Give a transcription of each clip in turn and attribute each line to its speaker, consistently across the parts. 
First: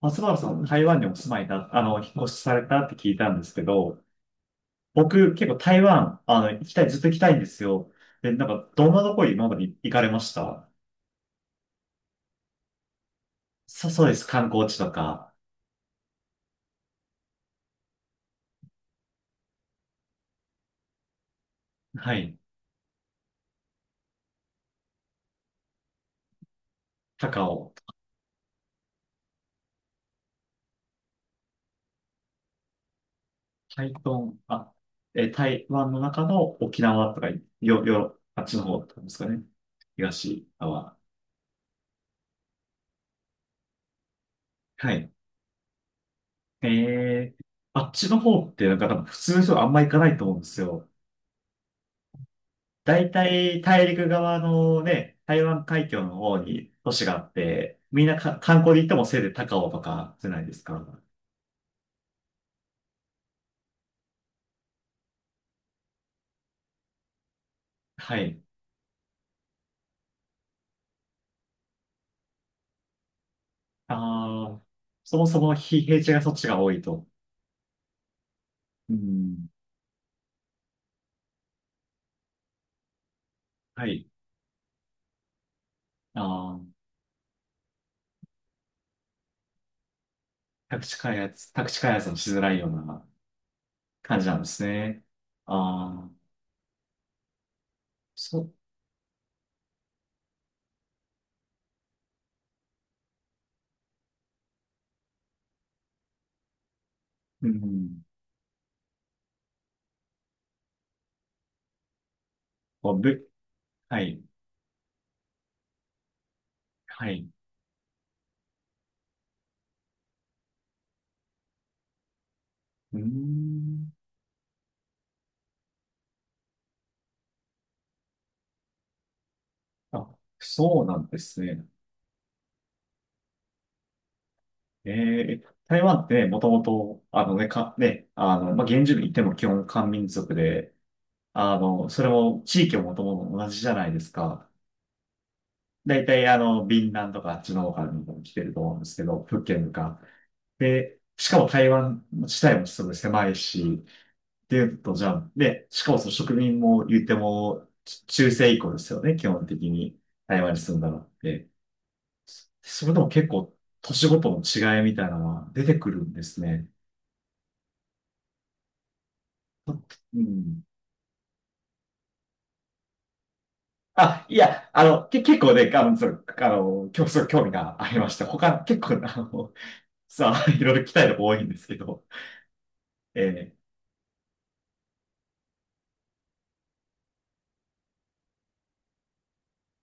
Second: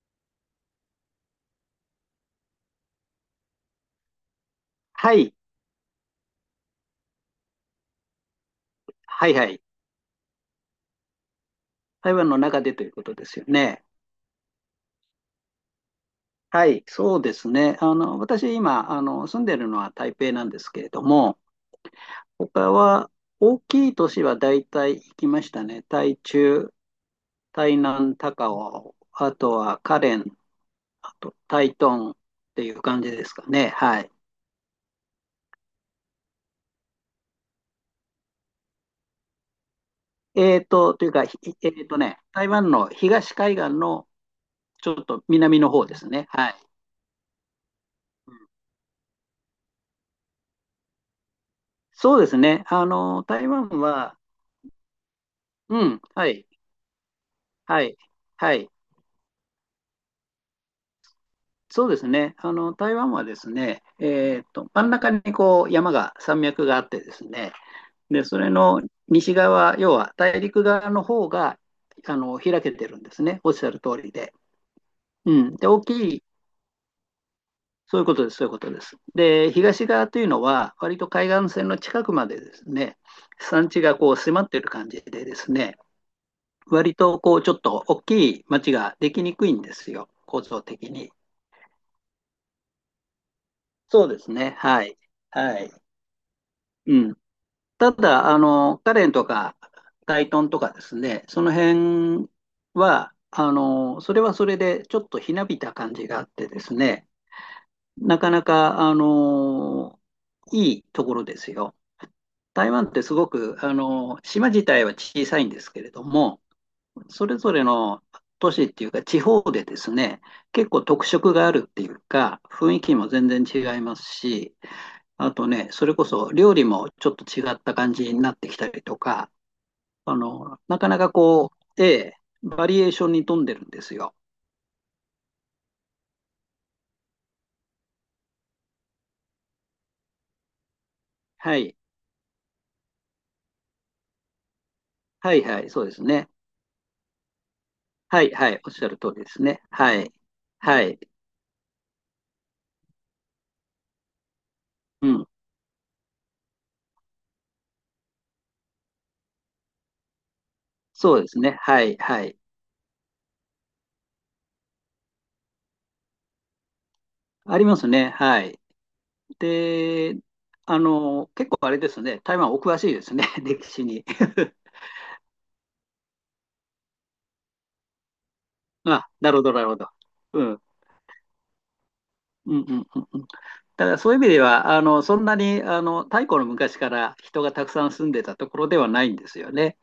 Speaker 1: 松原さん、台湾にお住まいだ、引っ越しされたって聞いたんですけど、
Speaker 2: は
Speaker 1: 僕、
Speaker 2: い、
Speaker 1: 結構台湾、行きたい、ずっと行きたいんですよ。で、なんか、どんなとこ
Speaker 2: はいは
Speaker 1: 今ま
Speaker 2: い。
Speaker 1: で行かれました？
Speaker 2: 台湾の中でということですよね。
Speaker 1: そうです。観光地とか、
Speaker 2: はい、そうですね。私今、住んでるのは台北なんですけれども、
Speaker 1: はい、
Speaker 2: 他は大きい都市は大体行きましたね。台中、
Speaker 1: 高雄、
Speaker 2: 台南、高雄、あとは花蓮、あと台東っていう感じですかね。
Speaker 1: 台
Speaker 2: はい。
Speaker 1: 東、あ、え、台湾の中の沖縄とか、あっちの方とかですかね。東
Speaker 2: えーと、
Speaker 1: 側。
Speaker 2: というか、ひえーとね、台湾の東海岸のち
Speaker 1: は
Speaker 2: ょっ
Speaker 1: い。
Speaker 2: と南の方ですね。はい。
Speaker 1: えー、あっちの方って、なんか多分普通の人はあんま行かないと思うんですよ。
Speaker 2: そうですね。
Speaker 1: 大
Speaker 2: 台
Speaker 1: 体
Speaker 2: 湾
Speaker 1: 大陸
Speaker 2: は、
Speaker 1: 側のね、台湾
Speaker 2: う
Speaker 1: 海
Speaker 2: ん、
Speaker 1: 峡の
Speaker 2: は
Speaker 1: 方
Speaker 2: い。
Speaker 1: に都市があって、
Speaker 2: はい、
Speaker 1: みんなか
Speaker 2: は
Speaker 1: 観
Speaker 2: い、
Speaker 1: 光で行ってもせいぜい高雄とかじゃないですか。
Speaker 2: そうですね、あの台湾はですね、真ん中にこう山が、山脈があってですね、
Speaker 1: は
Speaker 2: でそ
Speaker 1: い。
Speaker 2: れの西側、要は大陸側の方が開けてるんですね、おっしゃる通りで。
Speaker 1: ああ、そも
Speaker 2: う
Speaker 1: そも
Speaker 2: ん、で、
Speaker 1: 非
Speaker 2: 大
Speaker 1: 平地
Speaker 2: き
Speaker 1: が
Speaker 2: い、
Speaker 1: そっちが多いと。
Speaker 2: そういうことです、そういうことで
Speaker 1: う
Speaker 2: す。
Speaker 1: ん。
Speaker 2: で、東側というのは、割と海岸線の近くまでですね、山地
Speaker 1: は
Speaker 2: が
Speaker 1: い。
Speaker 2: こう迫ってる感じでですね、
Speaker 1: ああ、
Speaker 2: 割とこうちょっと大きい町ができにくいんですよ、構造
Speaker 1: 宅
Speaker 2: 的
Speaker 1: 地
Speaker 2: に。
Speaker 1: 開発、宅地開発もしづらいような
Speaker 2: そうで
Speaker 1: 感じ
Speaker 2: す
Speaker 1: なんで
Speaker 2: ね。
Speaker 1: す
Speaker 2: はい。
Speaker 1: ね。
Speaker 2: はい。
Speaker 1: ああ、
Speaker 2: うん。ただ、
Speaker 1: そう、
Speaker 2: カレンとか、タイトンとかですね、その辺は、それはそれで、ちょっとひなびた感じがあってですね、
Speaker 1: うん。
Speaker 2: なかなか、いいところですよ。台湾っ
Speaker 1: あ
Speaker 2: てすご
Speaker 1: ぶ、
Speaker 2: く、
Speaker 1: はい、
Speaker 2: 島自体は小さいんですけれども、
Speaker 1: は
Speaker 2: そ
Speaker 1: い。
Speaker 2: れぞれの都市っていうか、地方でですね、結構特色があるっていうか、雰囲気
Speaker 1: うー
Speaker 2: も全然違い
Speaker 1: ん。
Speaker 2: ますし、あとね、それこそ料理もちょっと違った感じになってきたりとか、
Speaker 1: あ、
Speaker 2: な
Speaker 1: そう
Speaker 2: か
Speaker 1: な
Speaker 2: な
Speaker 1: ん
Speaker 2: か
Speaker 1: です
Speaker 2: こ
Speaker 1: ね。
Speaker 2: う、ええ、バリエーションに富んでるんですよ。
Speaker 1: えー、台湾ってもともと、あのね、か、ね、まあ、原住民っても基本漢民族で、
Speaker 2: はい。
Speaker 1: それも地域ももともと同じじゃないですか。
Speaker 2: はいはい、そうで
Speaker 1: だ
Speaker 2: す
Speaker 1: いたい
Speaker 2: ね。
Speaker 1: ビンランとかあっちの方から
Speaker 2: はい、
Speaker 1: 来て
Speaker 2: は
Speaker 1: ると
Speaker 2: い、おっ
Speaker 1: 思うん
Speaker 2: し
Speaker 1: で
Speaker 2: ゃ
Speaker 1: す
Speaker 2: る
Speaker 1: け
Speaker 2: 通
Speaker 1: ど、
Speaker 2: りです
Speaker 1: 福
Speaker 2: ね。
Speaker 1: 建と
Speaker 2: は
Speaker 1: か。
Speaker 2: い。はい。
Speaker 1: で、しかも台湾自体もすごい狭いし、っていうと、じ
Speaker 2: う
Speaker 1: ゃ
Speaker 2: ん。
Speaker 1: あ、で、しかもその植民も言っても、ち中世以降ですよね、基本的に台湾に住んだのっ
Speaker 2: そうです
Speaker 1: て。
Speaker 2: ね。はい、はい。
Speaker 1: それでも結構、年ごとの違いみたいなのは出てくるんですね。
Speaker 2: ありますね。はい。で、
Speaker 1: うん。
Speaker 2: 結構あれですね。台湾お詳しいですね。歴史に。
Speaker 1: あ、いや、け、結構ね、そう、競争興味がありまして、他、結構、
Speaker 2: あ、なるほど、なるほど。
Speaker 1: さ
Speaker 2: う
Speaker 1: あ、い
Speaker 2: ん。
Speaker 1: ろいろ来たいの多いんですけど、
Speaker 2: うんうんうんうん。
Speaker 1: え
Speaker 2: だからそういう意味では、そんなに、太古の昔から人がたくさん住んでたところではないんですよね。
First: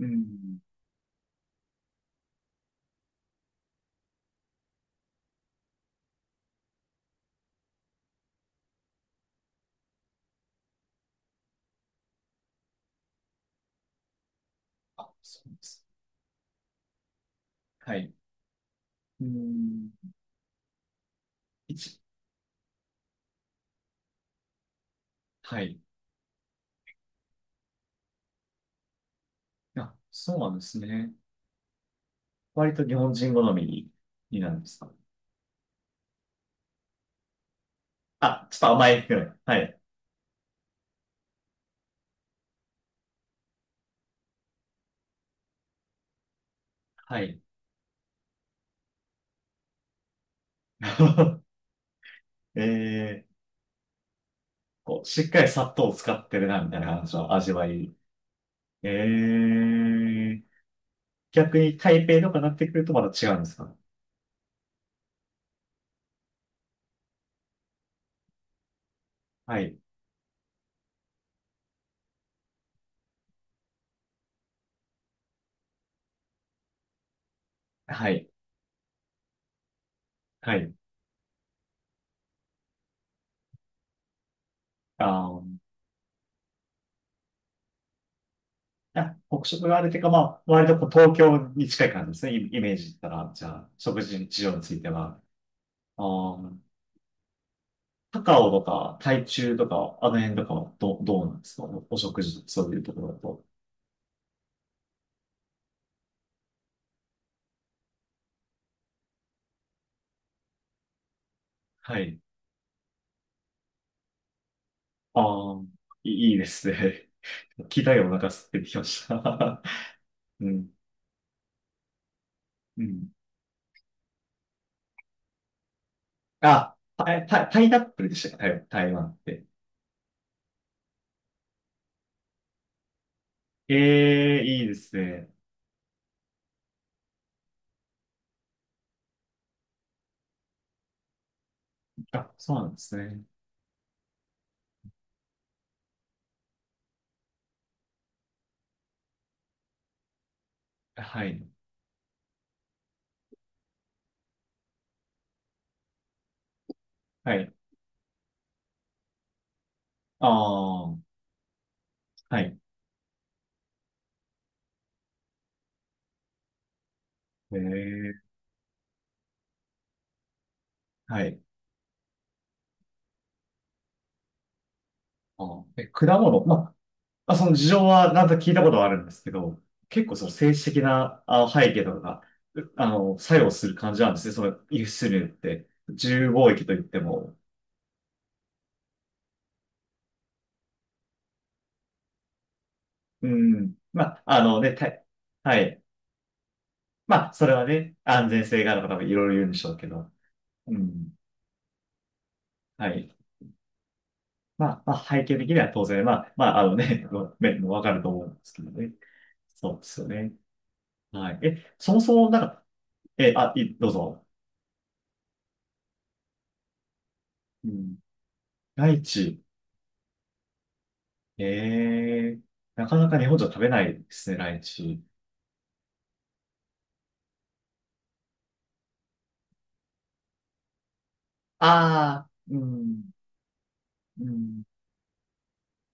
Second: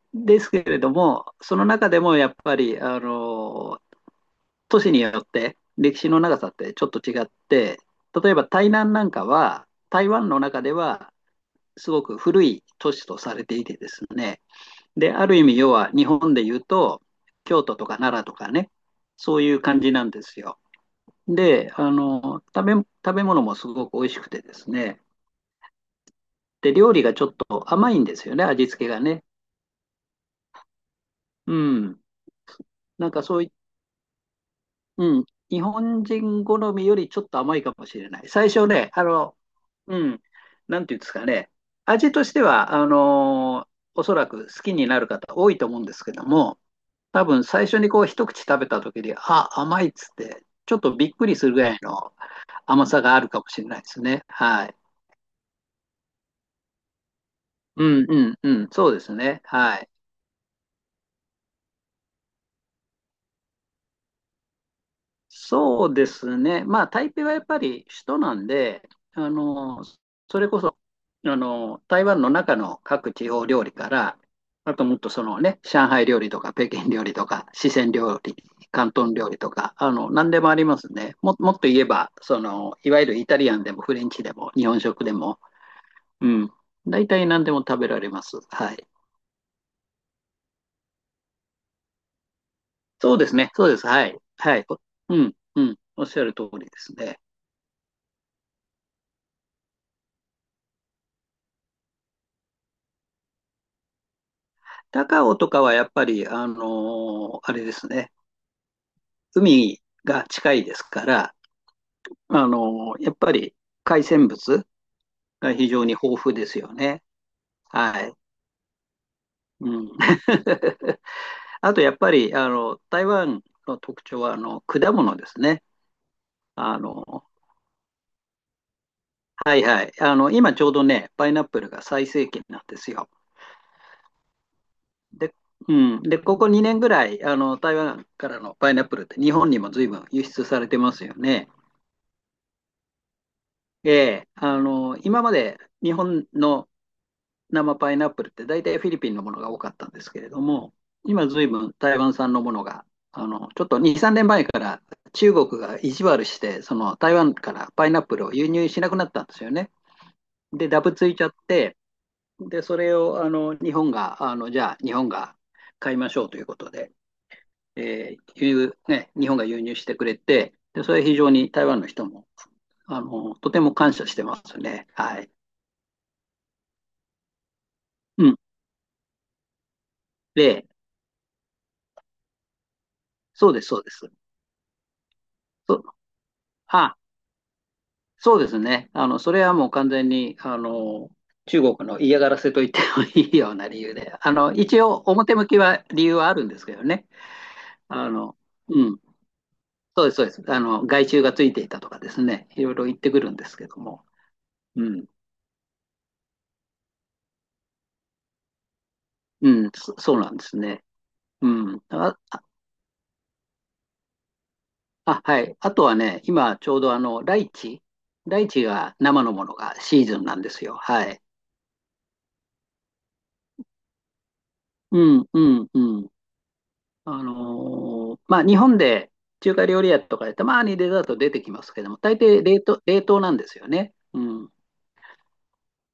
Speaker 1: ー、う
Speaker 2: です
Speaker 1: ん。
Speaker 2: けれども、その中でもやっぱり、都市によって歴史の長さってちょっと違って、例えば台南なんかは、台湾の中ではすごく古い都市とされていてですね。で、
Speaker 1: あ、
Speaker 2: ある
Speaker 1: そ
Speaker 2: 意
Speaker 1: う
Speaker 2: 味、
Speaker 1: で
Speaker 2: 要
Speaker 1: す。
Speaker 2: は日本で言うと、京都と
Speaker 1: は
Speaker 2: か
Speaker 1: い。
Speaker 2: 奈良とかね、
Speaker 1: う
Speaker 2: そういう感
Speaker 1: ん。
Speaker 2: じなんですよ。で、
Speaker 1: 一、
Speaker 2: 食べ物もすごく美味しくてですね。
Speaker 1: はい。
Speaker 2: で、料理がちょっと甘いんですよね、味付けがね。
Speaker 1: あ、そうなんですね。
Speaker 2: うん。
Speaker 1: 割と日
Speaker 2: なん
Speaker 1: 本
Speaker 2: か
Speaker 1: 人
Speaker 2: そう
Speaker 1: 好
Speaker 2: い、
Speaker 1: みになるんですか？
Speaker 2: うん。日本人好みよりちょっと甘いかもしれない。
Speaker 1: あ、
Speaker 2: 最
Speaker 1: ちょっと
Speaker 2: 初ね、
Speaker 1: 甘いぐらい。はい。
Speaker 2: うん。なんていうんですかね。味としては、おそらく好きになる方多いと思うんですけども、
Speaker 1: は
Speaker 2: 多
Speaker 1: い。
Speaker 2: 分最初にこう一口食べた時に、あ、甘いっつって、ちょっとびっくりす るぐらいの
Speaker 1: え
Speaker 2: 甘さがあ
Speaker 1: ー、
Speaker 2: るかもしれないですね。はい。
Speaker 1: こう、しっかり砂糖を使ってるな、みたいな感じの味わ
Speaker 2: う
Speaker 1: い。
Speaker 2: んうんうん、
Speaker 1: え
Speaker 2: そうですね。はい。
Speaker 1: ー、逆に台北とかになってくるとまた違うんですか？
Speaker 2: そうですね。まあ、台北はやっぱり首都なんで、あ
Speaker 1: はい。
Speaker 2: の、それこそ、台湾の中の各地方料理から、あともっとそのね、上海料理とか、北京料理とか、四川
Speaker 1: は
Speaker 2: 料
Speaker 1: い。
Speaker 2: 理、広東料理とか、何でもあ
Speaker 1: は
Speaker 2: り
Speaker 1: い。
Speaker 2: ますね。もっと言えば、その、いわゆるイタリアンでもフレンチでも日本食
Speaker 1: あ
Speaker 2: でも、
Speaker 1: ー、
Speaker 2: うん、大体何でも食べられます。はい。
Speaker 1: あ、北食があるというか、まあ、割とこう東京に近い感じですね。イイメージだっ
Speaker 2: そ
Speaker 1: た
Speaker 2: うで
Speaker 1: ら、
Speaker 2: す
Speaker 1: じゃ
Speaker 2: ね。そ
Speaker 1: あ、
Speaker 2: うです。
Speaker 1: 食
Speaker 2: はい。
Speaker 1: 事事情
Speaker 2: は
Speaker 1: に
Speaker 2: い。
Speaker 1: つ
Speaker 2: お
Speaker 1: いて
Speaker 2: う
Speaker 1: は。
Speaker 2: ん、うん。
Speaker 1: あ
Speaker 2: おっしゃる通
Speaker 1: ー、
Speaker 2: りですね。
Speaker 1: 高雄とか、台中とか、あの辺とかはど、どうなんですか？お食事、そういうところだと。
Speaker 2: 高尾とかはやっぱり、あのーあれですね、海が近いですから、
Speaker 1: はい。
Speaker 2: あのーやっぱり海鮮物が
Speaker 1: あー、
Speaker 2: 非常に
Speaker 1: い
Speaker 2: 豊
Speaker 1: いい
Speaker 2: 富
Speaker 1: いで
Speaker 2: です
Speaker 1: す
Speaker 2: よね。
Speaker 1: ね。聞いた
Speaker 2: は
Speaker 1: よ、お
Speaker 2: い。
Speaker 1: 腹空いてきました。
Speaker 2: うん、
Speaker 1: うん。
Speaker 2: あとやっぱり、
Speaker 1: う
Speaker 2: 台
Speaker 1: ん。
Speaker 2: 湾の特徴は、果物ですね。
Speaker 1: あ、
Speaker 2: あ
Speaker 1: パ
Speaker 2: の、
Speaker 1: イ、パイパイナップルでしたか台台湾って？
Speaker 2: はいはい。今ちょうどね、パイナップルが最盛期なんですよ。
Speaker 1: ええいいですね。
Speaker 2: で、うん。で、ここ2年ぐらい、台湾からのパイナップルって日本にも随分輸出されてますよね。
Speaker 1: あ、そうなんですね。
Speaker 2: ええ、今まで日本の生パイナップルって大体フィリピンのものが多かったんですけれども、
Speaker 1: は
Speaker 2: 今ずい
Speaker 1: い。
Speaker 2: ぶん台湾産のものが、ちょっと2、3年前から中国が意地悪して、その台湾
Speaker 1: はい。
Speaker 2: からパイナップルを輸入しなくなったんですよね。
Speaker 1: あ
Speaker 2: で、ダブ
Speaker 1: あ、
Speaker 2: ついちゃって、
Speaker 1: はい。
Speaker 2: で、それをあの日本が、じゃあ日本が買いましょうということで、
Speaker 1: ええ、
Speaker 2: 輸入ね、日本が輸入してくれて、で、それ非
Speaker 1: は
Speaker 2: 常
Speaker 1: い。
Speaker 2: に台湾の人も、とても感謝してますね。はい。
Speaker 1: あー、え、果物。まあ、あその事情はなん
Speaker 2: う
Speaker 1: と
Speaker 2: ん
Speaker 1: 聞いたことはあるんですけど、結構その政治
Speaker 2: で、
Speaker 1: 的なあ背景とかが、うあの、作
Speaker 2: そ
Speaker 1: 用
Speaker 2: うで
Speaker 1: す
Speaker 2: す、
Speaker 1: る
Speaker 2: そうで
Speaker 1: 感じな
Speaker 2: す。
Speaker 1: んですね。その輸出入って、
Speaker 2: そ、
Speaker 1: 自由貿易といっ
Speaker 2: あ、
Speaker 1: ても。
Speaker 2: そうですね。それはもう完全に、中国の嫌がらせと言っても
Speaker 1: う
Speaker 2: いいような
Speaker 1: ん。
Speaker 2: 理由
Speaker 1: ま
Speaker 2: で、
Speaker 1: あ、あのね、
Speaker 2: 一
Speaker 1: た、
Speaker 2: 応表向
Speaker 1: は
Speaker 2: き
Speaker 1: い。
Speaker 2: は理由はあるんですけどね。
Speaker 1: まあ、それはね、
Speaker 2: あ
Speaker 1: 安
Speaker 2: の、
Speaker 1: 全性がある
Speaker 2: う
Speaker 1: とか
Speaker 2: ん、
Speaker 1: もいろいろ言うんでしょうけ
Speaker 2: そう
Speaker 1: ど。
Speaker 2: です、そうです。
Speaker 1: う
Speaker 2: 害
Speaker 1: ん。
Speaker 2: 虫がついていたとかですね、いろいろ
Speaker 1: は
Speaker 2: 言って
Speaker 1: い。
Speaker 2: くるんですけども。
Speaker 1: まあ、
Speaker 2: う
Speaker 1: まあ、
Speaker 2: ん、
Speaker 1: 背景的には当然、まあ、まあ、あのね、面もわかると思うんですけどね。
Speaker 2: うん、
Speaker 1: そうで
Speaker 2: そ
Speaker 1: すよ
Speaker 2: そうな
Speaker 1: ね。
Speaker 2: んですね。
Speaker 1: はい。
Speaker 2: う
Speaker 1: え、
Speaker 2: ん。
Speaker 1: そもそも、なんか、え、あ、い、どうぞ。
Speaker 2: あはい。あとはね、今ちょうどあの、
Speaker 1: うん。
Speaker 2: ライチ
Speaker 1: ラ
Speaker 2: が
Speaker 1: イ
Speaker 2: 生の
Speaker 1: チ。
Speaker 2: ものがシーズンなんですよ。はい。
Speaker 1: ええなかなか日本じゃ食べないですね、ライ
Speaker 2: う
Speaker 1: チ。
Speaker 2: ん、うん、うん。あのーまあ、日本で中華料理屋とかでたまにデザート出てきま
Speaker 1: あ
Speaker 2: すけども、大
Speaker 1: あ、
Speaker 2: 抵
Speaker 1: う
Speaker 2: 冷
Speaker 1: ん、
Speaker 2: 凍なんですよね。う
Speaker 1: う
Speaker 2: ん。
Speaker 1: ん。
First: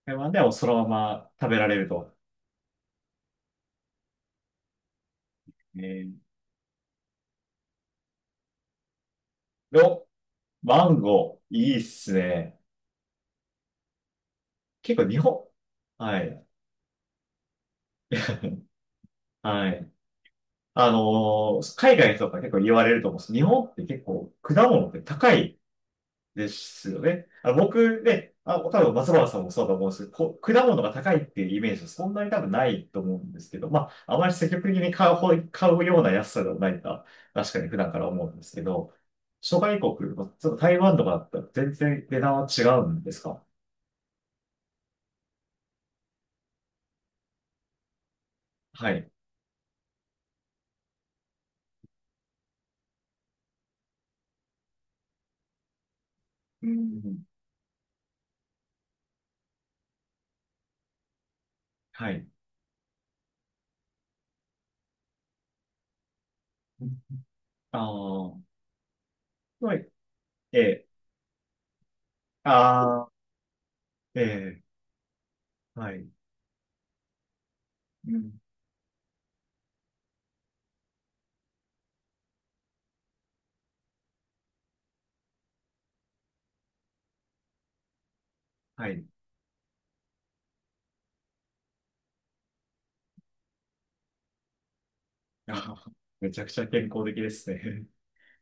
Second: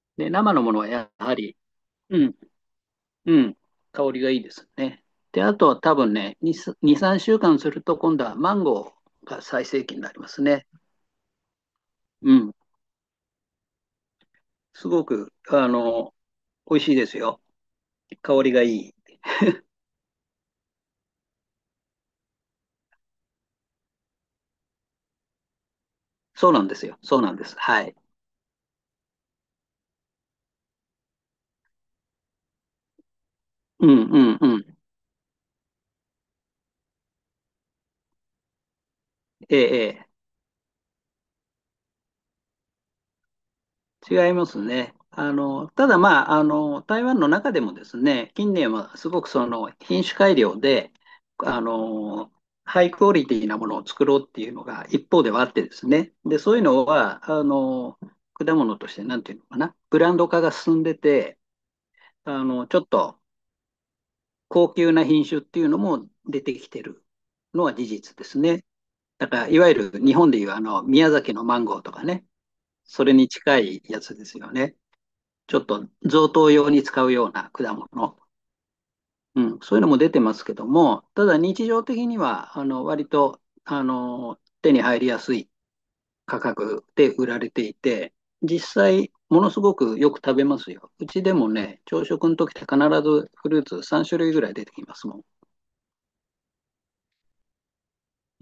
Speaker 1: 台
Speaker 2: で、
Speaker 1: 湾では
Speaker 2: 生の
Speaker 1: そ
Speaker 2: も
Speaker 1: の
Speaker 2: のは
Speaker 1: ま
Speaker 2: や
Speaker 1: ま
Speaker 2: は
Speaker 1: 食
Speaker 2: り、
Speaker 1: べられると。
Speaker 2: うん、うん、香りがいいですね。で、あとは
Speaker 1: え
Speaker 2: 多
Speaker 1: ー、
Speaker 2: 分ね、2、2、3週間すると今度はマンゴーが最盛期に
Speaker 1: お、
Speaker 2: なりますね。
Speaker 1: マンゴー、いいっす
Speaker 2: うん。
Speaker 1: ね。
Speaker 2: す
Speaker 1: 結
Speaker 2: ご
Speaker 1: 構日
Speaker 2: く、
Speaker 1: 本。はい、
Speaker 2: 美味しいですよ。香りがいい。
Speaker 1: はい。あのー海外とか結構言われると思うんです。日本って結構果物って高いで
Speaker 2: そうなんです
Speaker 1: す
Speaker 2: よ。
Speaker 1: よ
Speaker 2: そう
Speaker 1: ね。
Speaker 2: なんで
Speaker 1: あ、
Speaker 2: す。はい。
Speaker 1: 僕ね、あ、多分松原さんもそうだと思うんですけど、こ果物が高いっていうイメージはそんなに多分ないと思うんですけど、
Speaker 2: う
Speaker 1: ま
Speaker 2: ん、
Speaker 1: あ、あ
Speaker 2: う
Speaker 1: まり
Speaker 2: ん、
Speaker 1: 積
Speaker 2: う
Speaker 1: 極的
Speaker 2: ん。
Speaker 1: に買うような安さではないか、確かに普段から思うんですけど、
Speaker 2: え
Speaker 1: 諸
Speaker 2: え、
Speaker 1: 外
Speaker 2: ええ。
Speaker 1: 国、まあちょっと台湾とかだったら全然値段は違うんですか？
Speaker 2: 違いますね。ただまあ、台湾の中でもですね、近年
Speaker 1: は
Speaker 2: はす
Speaker 1: い。
Speaker 2: ごくその品種改良で、あの、ハイクオリティなものを作ろうっていうのが一方ではあってですね。で、そういう
Speaker 1: う
Speaker 2: の
Speaker 1: ん。
Speaker 2: は、果物としてなんていうのかな、ブランド化が進んでて、
Speaker 1: はい。
Speaker 2: ちょっと高級な品種っていうのも出てきてるのは
Speaker 1: あ
Speaker 2: 事実です
Speaker 1: あ、
Speaker 2: ね。だから、いわ
Speaker 1: は
Speaker 2: ゆ
Speaker 1: い。
Speaker 2: る日本でいう
Speaker 1: え
Speaker 2: あの、
Speaker 1: え、
Speaker 2: 宮崎のマンゴーとかね、そ
Speaker 1: ああ、
Speaker 2: れに近いやつ
Speaker 1: え
Speaker 2: ですよ
Speaker 1: え、
Speaker 2: ね。ちょっと
Speaker 1: はい。
Speaker 2: 贈答用に使うような果物、
Speaker 1: うん
Speaker 2: うん、そういうのも出てますけども、ただ日常的には、割と、手に入りやすい価格で売られていて、実
Speaker 1: はい。
Speaker 2: 際、ものすごくよく食べますよ。うちでもね、朝食の時って必ずフルーツ3種類ぐらい出てきますもん。
Speaker 1: あめちゃくちゃ健康的ですね。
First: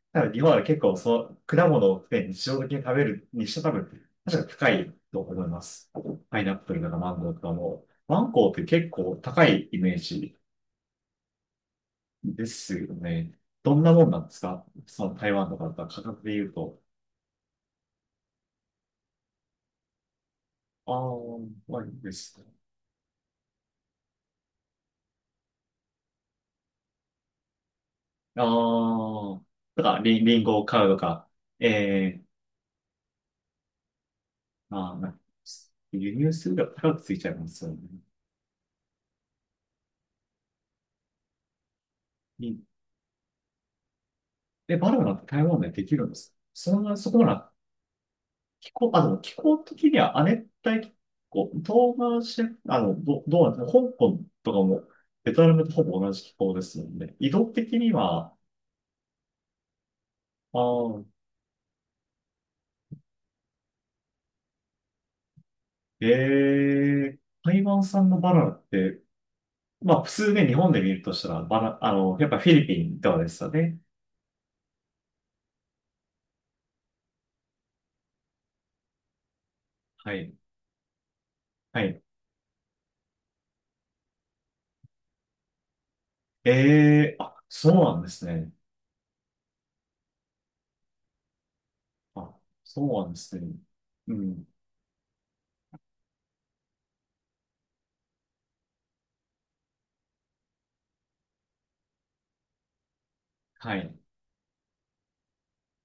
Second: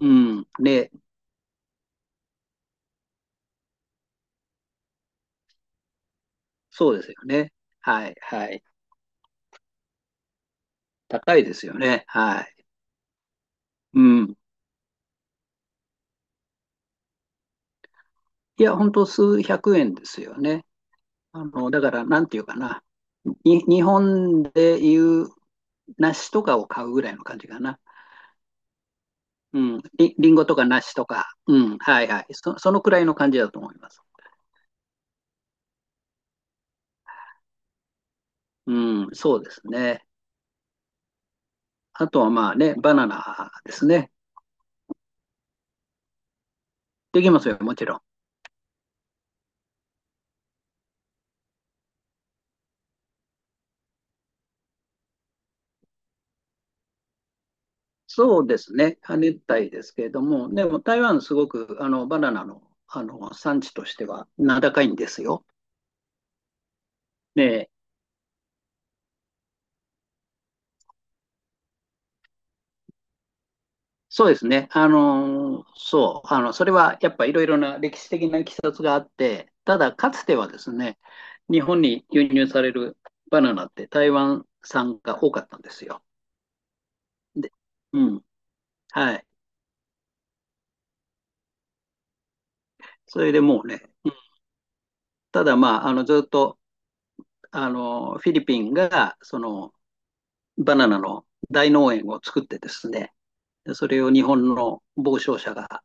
Speaker 2: う
Speaker 1: ただ日
Speaker 2: ん。
Speaker 1: 本は結
Speaker 2: ね、
Speaker 1: 構そう、果物を、ね、日常的に食べるにして多分、確か高いと思います。パイナップルと
Speaker 2: そう
Speaker 1: か
Speaker 2: です
Speaker 1: マ
Speaker 2: よ
Speaker 1: ンゴーとか
Speaker 2: ね。
Speaker 1: も。
Speaker 2: はい、
Speaker 1: マン
Speaker 2: は
Speaker 1: ゴーっ
Speaker 2: い。
Speaker 1: て結構高いイメージ
Speaker 2: 高いですよね。は
Speaker 1: で
Speaker 2: い。
Speaker 1: すよね。どんな
Speaker 2: う
Speaker 1: もんなんで
Speaker 2: ん。
Speaker 1: すかその台湾とかだったら価格で言うと。
Speaker 2: いや、ほんと数百円ですよね。
Speaker 1: ああ、ま
Speaker 2: だ
Speaker 1: あい
Speaker 2: か
Speaker 1: い
Speaker 2: ら、
Speaker 1: で
Speaker 2: なんて
Speaker 1: す
Speaker 2: いう
Speaker 1: ね。
Speaker 2: かな。日本でいう梨とかを買うぐらいの感じかな。
Speaker 1: ああ、
Speaker 2: うん。
Speaker 1: だからリン、
Speaker 2: りん
Speaker 1: リン
Speaker 2: ごと
Speaker 1: ゴ
Speaker 2: か
Speaker 1: を買う
Speaker 2: 梨
Speaker 1: と
Speaker 2: と
Speaker 1: か、
Speaker 2: か。う
Speaker 1: え
Speaker 2: ん。はい
Speaker 1: え
Speaker 2: は
Speaker 1: ー
Speaker 2: い。そのくらいの感じだと思います。
Speaker 1: まあ、な輸入するが高くついちゃいますよね。
Speaker 2: うん。そうですね。あとはまあね、バナナですね。
Speaker 1: で、バナナって台湾でできるんです。そんな、そ
Speaker 2: で
Speaker 1: こ
Speaker 2: きます
Speaker 1: な、
Speaker 2: よ、もちろん。
Speaker 1: 気候、気候的には亜熱帯気候、東南シジア、ど、どうなんですか、香港とかも、ベトナムとほぼ同じ気候ですので、移動的には、
Speaker 2: そうですね。亜熱帯ですけれども、
Speaker 1: あ
Speaker 2: でも台
Speaker 1: ー
Speaker 2: 湾すごくあのバナナの、産地としては名高いんですよ。
Speaker 1: ええ
Speaker 2: ね
Speaker 1: 台
Speaker 2: え
Speaker 1: 湾産のバナナって、まあ、普通ね、日本で見るとしたら、バナ、やっぱフィリピンとかですよね。
Speaker 2: そうですね。あのーそう、それはやっぱいろいろな歴史的な経緯があって、ただか
Speaker 1: は
Speaker 2: つ
Speaker 1: い。
Speaker 2: てはですね、日本
Speaker 1: はい。
Speaker 2: に輸入されるバナナって台湾産が多かったんですよ。
Speaker 1: ええあ、
Speaker 2: で、
Speaker 1: そうな
Speaker 2: う
Speaker 1: んで
Speaker 2: ん、
Speaker 1: すね。
Speaker 2: はい。
Speaker 1: あ、そうなんで
Speaker 2: それ
Speaker 1: す
Speaker 2: で
Speaker 1: ね。
Speaker 2: もうね、
Speaker 1: うん。
Speaker 2: ただまあ、あの、ずっと、あの、フィリピンが、その、バナナの大農園を作ってですね、で
Speaker 1: は
Speaker 2: そ
Speaker 1: い。
Speaker 2: れを日本の傍聴者が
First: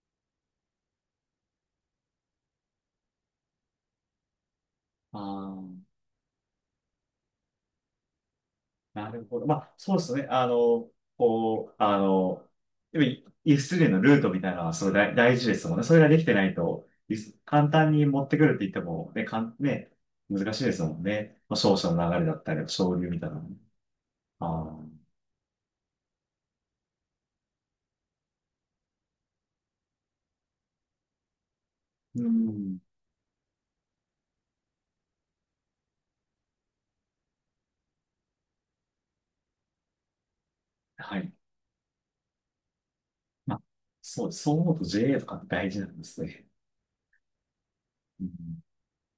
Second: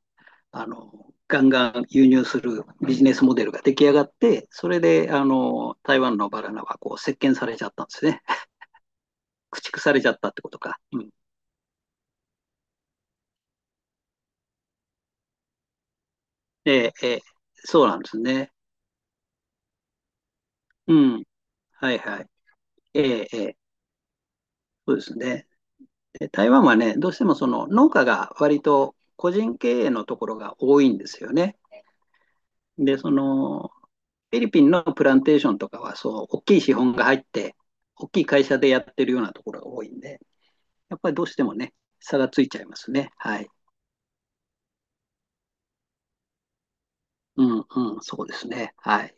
Speaker 2: ガンガン輸入するビジネスモデルが出来上がって、それで、
Speaker 1: ああ。
Speaker 2: 台湾のバナナはこう、石鹸されちゃったんですね。
Speaker 1: なるほど。ま
Speaker 2: 駆
Speaker 1: あ、
Speaker 2: 逐さ
Speaker 1: そう
Speaker 2: れ
Speaker 1: で
Speaker 2: ちゃ
Speaker 1: す
Speaker 2: っ
Speaker 1: ね。
Speaker 2: たって
Speaker 1: あ
Speaker 2: ことか。
Speaker 1: の、
Speaker 2: うん。
Speaker 1: こう、あの、やっぱり輸出入のルートみたいなのはすごい大大事ですもんね。それができてない
Speaker 2: え
Speaker 1: と、
Speaker 2: え、
Speaker 1: 輸
Speaker 2: え
Speaker 1: 出簡
Speaker 2: そう
Speaker 1: 単
Speaker 2: なん
Speaker 1: に
Speaker 2: です
Speaker 1: 持ってく
Speaker 2: ね。
Speaker 1: るって言っても、ね、かん、ね、難しいです
Speaker 2: う
Speaker 1: もん
Speaker 2: ん。
Speaker 1: ね。まあ、商社
Speaker 2: はい
Speaker 1: の流
Speaker 2: は
Speaker 1: れ
Speaker 2: い。
Speaker 1: だったり、商流
Speaker 2: え
Speaker 1: み
Speaker 2: え、
Speaker 1: たいな
Speaker 2: え
Speaker 1: のも。
Speaker 2: え、
Speaker 1: ああ、
Speaker 2: そうですね。で台湾はね、どうしてもその農家が割と個人経営のところが多いんですよね。
Speaker 1: うん。
Speaker 2: で、その、フィリピンのプランテーションとかは、そう、大きい資本が入って、大きい会社でやってるようなところが多いんで、やっぱり
Speaker 1: は
Speaker 2: どう
Speaker 1: い。
Speaker 2: してもね、差がついちゃいますね。はい。
Speaker 1: まあ、そう思うと JA とか大事なんですね。
Speaker 2: うんうん、そ
Speaker 1: う
Speaker 2: うです
Speaker 1: ん
Speaker 2: ね。はい。